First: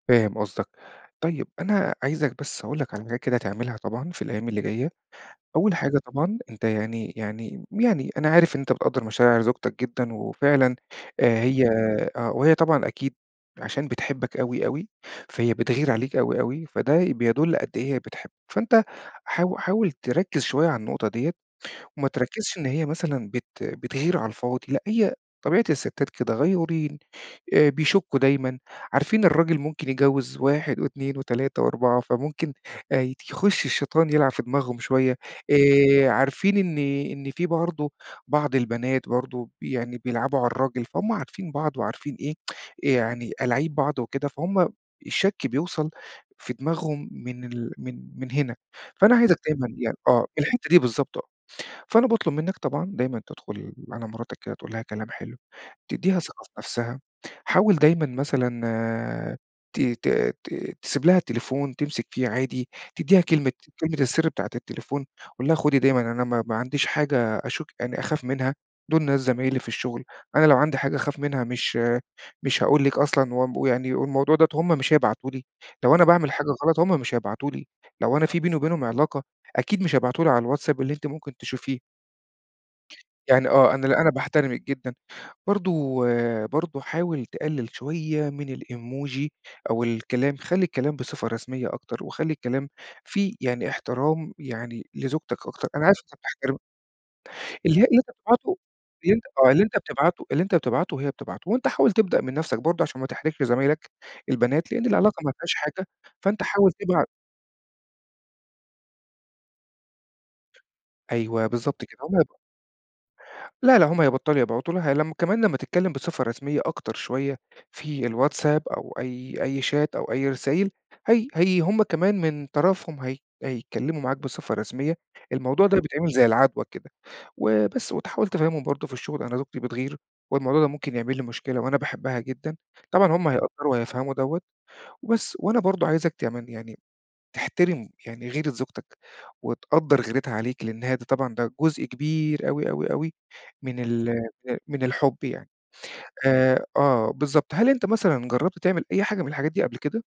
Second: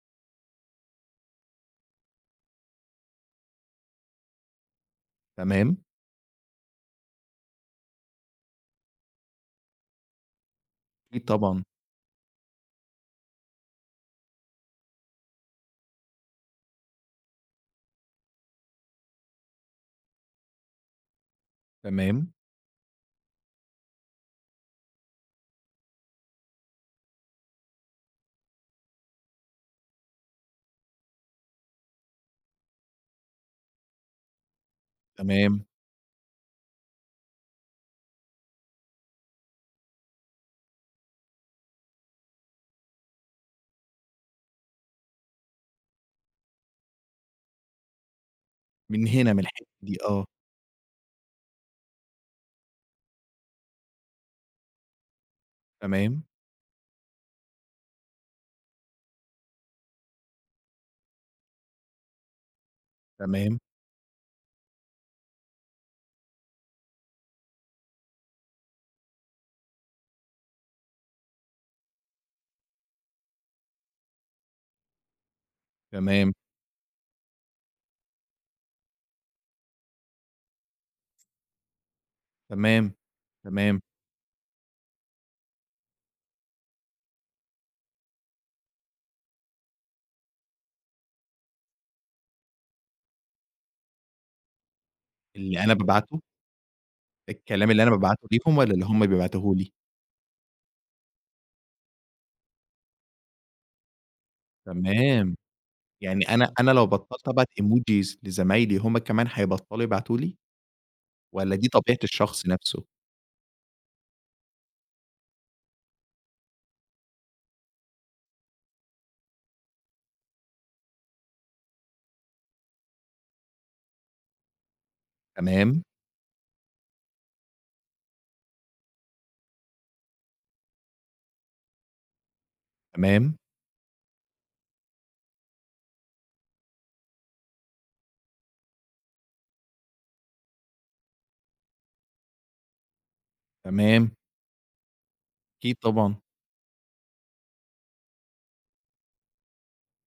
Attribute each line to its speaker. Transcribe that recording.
Speaker 1: فاهم قصدك. طيب، أنا عايزك بس أقول لك على حاجات كده تعملها طبعًا في الأيام اللي جاية. أول
Speaker 2: تمام.
Speaker 1: حاجة طبعًا أنت يعني يعني يعني أنا عارف إن أنت بتقدَّر مشاعر زوجتك جدًا وفعلًا
Speaker 2: أكيد
Speaker 1: آآ
Speaker 2: طبعًا.
Speaker 1: هي آه. وهي طبعًا أكيد عشان بتحبك أوي، أوي، فهي بتغِير عليك أوي، أوي، فده بيدُل قد إيه هي بتحب. فأنت حاو حاول تركّز شوية على النقطة ديّة وما
Speaker 2: تمام.
Speaker 1: تركّزش إن هي مثلًا بت بتغِير على الفاضي، لأ هي طبيعة السِتّات كده غيورين، آآ بيشكُّوا دايمًا، عارفين الراجل ممكن يتجوّز 1 و2 و3 و4، فممكن ايت يخُش الشيطان يلعب في دماغهم شوية،
Speaker 2: تمام.
Speaker 1: آآ عارفين إن إن فيه برضه بعض البنات برضه يعني بيلعبوا على الراجل، فهُم عارفين بعض وعارفين إيه، يعني ألاعيب بعض وكده، فهُم الشَك بيوصل في دماغهم من ال من من هنا.
Speaker 2: من
Speaker 1: فأنا
Speaker 2: هنا،
Speaker 1: عايزك
Speaker 2: من الحتّة
Speaker 1: دايمًا يعني
Speaker 2: دي، آه.
Speaker 1: آه. الحتّة دي بالضبط آه. فأنا باطلب منّك طبعًا دايمًا تدخُل على مراتك كده تقول لها كلام حلو، تدّيها
Speaker 2: تمام.
Speaker 1: ثقة في نفسها. حاول دايمًا مثلًا ت ت ت تسيب لها التليفون تمسك فيه عادي، تدّيها كلمة
Speaker 2: تمام.
Speaker 1: كلمة السِر بتاعة التليفون، قُل لها خُدي دايمًا أنا ما ما عنديش حاجة أشُك يعني أخاف منها، دُول ناس زمايلي في الشغل، أنا لو عندي حاجة أخاف منها مش مش هاقول لِك أصلًا ومب ويعني والموضوع دوّة هم مش هيبعتوا لي، لو أنا باعمل
Speaker 2: تمام
Speaker 1: حاجة غلط، هم مش هيبعتوا لي. لو أنا فيه بيني وبينهم علاقة، أكيد مش هيبعتوا لي على الواتساب اللي أنتِ ممكن تشوفيه.
Speaker 2: تمام.
Speaker 1: يعني آه.
Speaker 2: تمام.
Speaker 1: أنا لأ، أنا باحترمِك جدًا. برضه برضه حاول تقلِّل شوية من الemoji أو الكلام، خلّي الكلام بصفة رسمية أكتر وخلّي الكلام فيه يعني احترام يعني لزوجتك
Speaker 2: اللي
Speaker 1: أكتر،
Speaker 2: أنا
Speaker 1: أنا عارف أنت
Speaker 2: بابعته؟
Speaker 1: بتحترمها
Speaker 2: الكلام
Speaker 1: اللي
Speaker 2: اللي
Speaker 1: هي
Speaker 2: أنا
Speaker 1: اللي أنت
Speaker 2: بابعته
Speaker 1: بتبعته،
Speaker 2: ليهم والّا اللي هم
Speaker 1: اللي أنت آه. اللي
Speaker 2: بيبعتوه لي؟
Speaker 1: أنت بتبعته اللي أنت بتبعته هي بتبعته، وأنت حاول تبدأ من نفسك برضه عشان ما تحرجش زمايلك البنات، لإن العلاقة ما
Speaker 2: تمام.
Speaker 1: فيهاش حاجة،
Speaker 2: يعني
Speaker 1: فأنت
Speaker 2: أنا أنا
Speaker 1: حاول
Speaker 2: لو
Speaker 1: تبعت
Speaker 2: بطَلت أبعت emojis لزمايلي، هم كمان هيبطّلوا يبعتوا لي
Speaker 1: أيوه،
Speaker 2: والّا دي
Speaker 1: بالضبط كده.
Speaker 2: طبيعة
Speaker 1: هم هيب
Speaker 2: الشخص نفسه؟
Speaker 1: لا، لا، هم هيبطَلوا يبعتوا لها لمّا كمان لمّا تتكلّم بصفة رسمية أكتر شوية في الواتساب أو أي أي شات أو أي رسايل، هي هي هم كمان من طرفهم هي هيتكلّموا معاك بصفة رسمية. الموضوع ده
Speaker 2: تمام.
Speaker 1: بيتعمل زي العَدوى كده. وبس وتحاول تفهِّمهم برضه في الشُغل، أنا زوجتي بتغِير والموضوع ده ممكن يعمل لي مشكلة وأنا باحبها جدًا. طبعًا هم
Speaker 2: تمام.
Speaker 1: هيقدّروا وهيفهموا دوّة وبس. وأنا برضه عايزك كمان يعني تحترم يعني غيرة زوجتك وتقدَّر غيرتها عليك، لإن هي دي طبعًا ده جزء كبير أوي، أوي، أوي من ال
Speaker 2: تمام.
Speaker 1: ال من الحُب يعني.
Speaker 2: أكيد طبعًا.
Speaker 1: آآ آه بالضبط. هل انت مثلًا جرَبت تعمل أي حاجة من الحاجات دي قبل كده؟